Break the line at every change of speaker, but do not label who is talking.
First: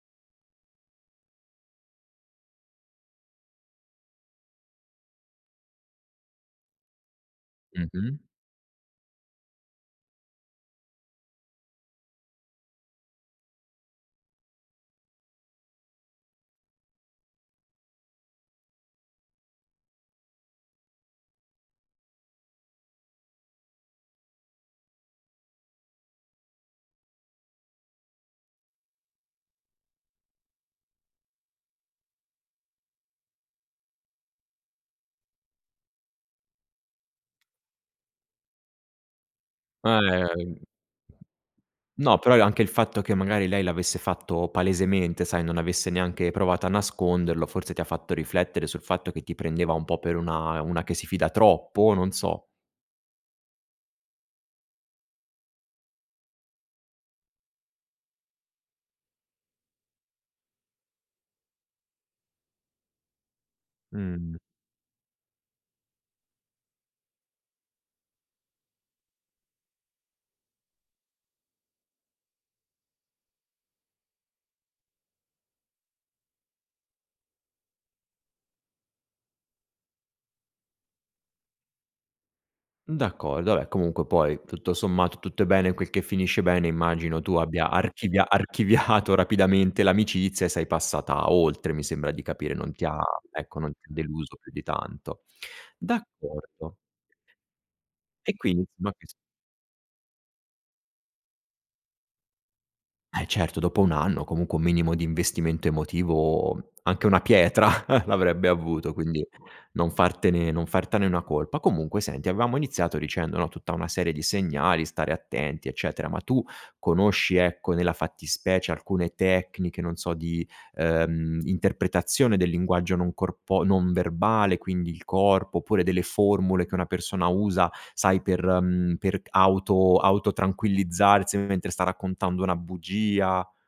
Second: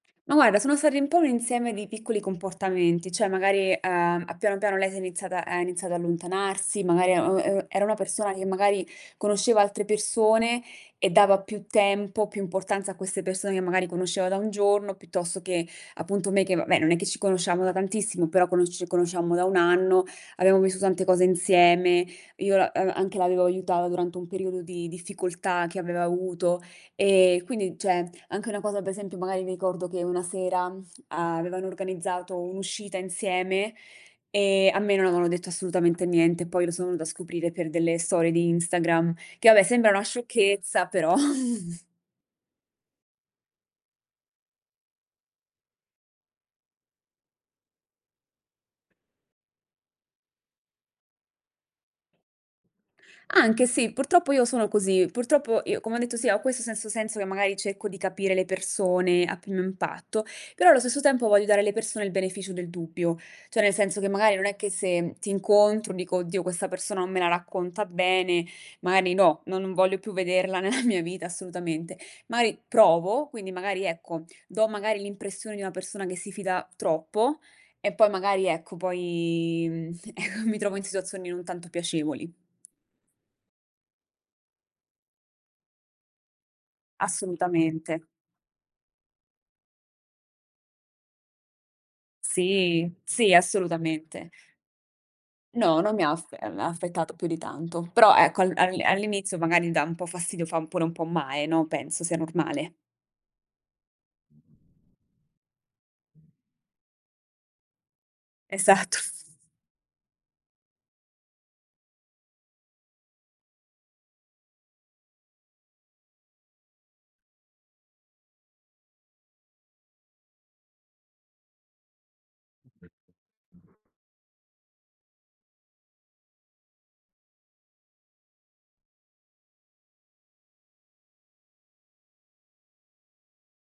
Ma guarda sono stati un po' un insieme di piccoli comportamenti. Cioè magari, uhm, a piano piano lei si è iniziata ha iniziato ad allontanarsi, magari e uhm, ehm, era una
Mh-mh.
persona che magari conosceva altre persone e dava più tempo, più importanza a queste persone che magari conosceva da 1 giorno, piuttosto che appunto me che, vabbè non è che ci conoscevamo da tantissimo, però conosce ci conosciamo da 1 anno, abbiamo visto tante cose insieme, io la uhm, anche l'avevo aiuta durante un periodo di difficoltà che aveva avuto. Ehm, quindi cioè, anche una cosa, per esempio, magari mi ricordo che una sera avevano organizzato un'uscita insieme, e a me non avevano detto assolutamente niente. Poi lo sono venuta a scoprire per delle storie di Instagram, che vabbè sembra
Ah,
una
ehm
sciocchezza, però
No, però è anche il fatto che magari lei l'avesse fatto palesemente, sai non avesse neanche provato a nasconderlo forse ti ha fatto riflettere sul fatto che ti prendeva un po' per una una che si fida troppo, o non so.
Anche sì, purtroppo io sono così. Purtroppo io, come ho detto sì, ho questo sesso senso che magari cerco di capire le persone a primo impatto, però allo stesso tempo voglio dare alle persone il beneficio del dubbio. Cioè nel senso che magari
Mh.
non è che se ti incontro dico: "Oddio questa persona non me la racconta bene, magari no, non non voglio più vederla nella mia vita assolutamente." Mari provo, quindi magari ecco, do magari l'impressione di una persona che si fida troppo, e poi magari ecco poi, mhmm, eco, mi trovo in situazioni non tanto piacevoli.
D'accordo, vabbè comunque poi tutto sommato tutto è bene quel che finisce bene, immagino tu abbia
Assolutamente.
archivia archiviato rapidamente l'amicizia e sei passata oltre, mi sembra di capire, non ti
Sì,
ha
sì
ecco, non ti ha
assolutamente.
deluso più di tanto.
No, non mi ha aspe uhm,
D'accordo.
aspettato più di tanto, però
E
ecco al
quindi
al
ma che s
all'inizio magari dà un po' fastidio, fa pure un po' male, no. Penso sia normale.
Eh certo dopo 1 anno, comunque un minimo di investimento emotivo anche una pietra l'avrebbe avuto
Esatto.
quindi non fartene non fartene una colpa. Comunque senti avevamo iniziato dicendo no tutta una serie di segnali, stare attenti, eccetera. Ma tu conosci ecco, nella fattispecie alcune tecniche non so di, ehm, interpretazione del linguaggio non corpo non verbale quindi il corpo, oppure delle formule che una persona usa, sai per mhmm, per g auto auto tranquillizzarsi mentre sta raccontando una bugia?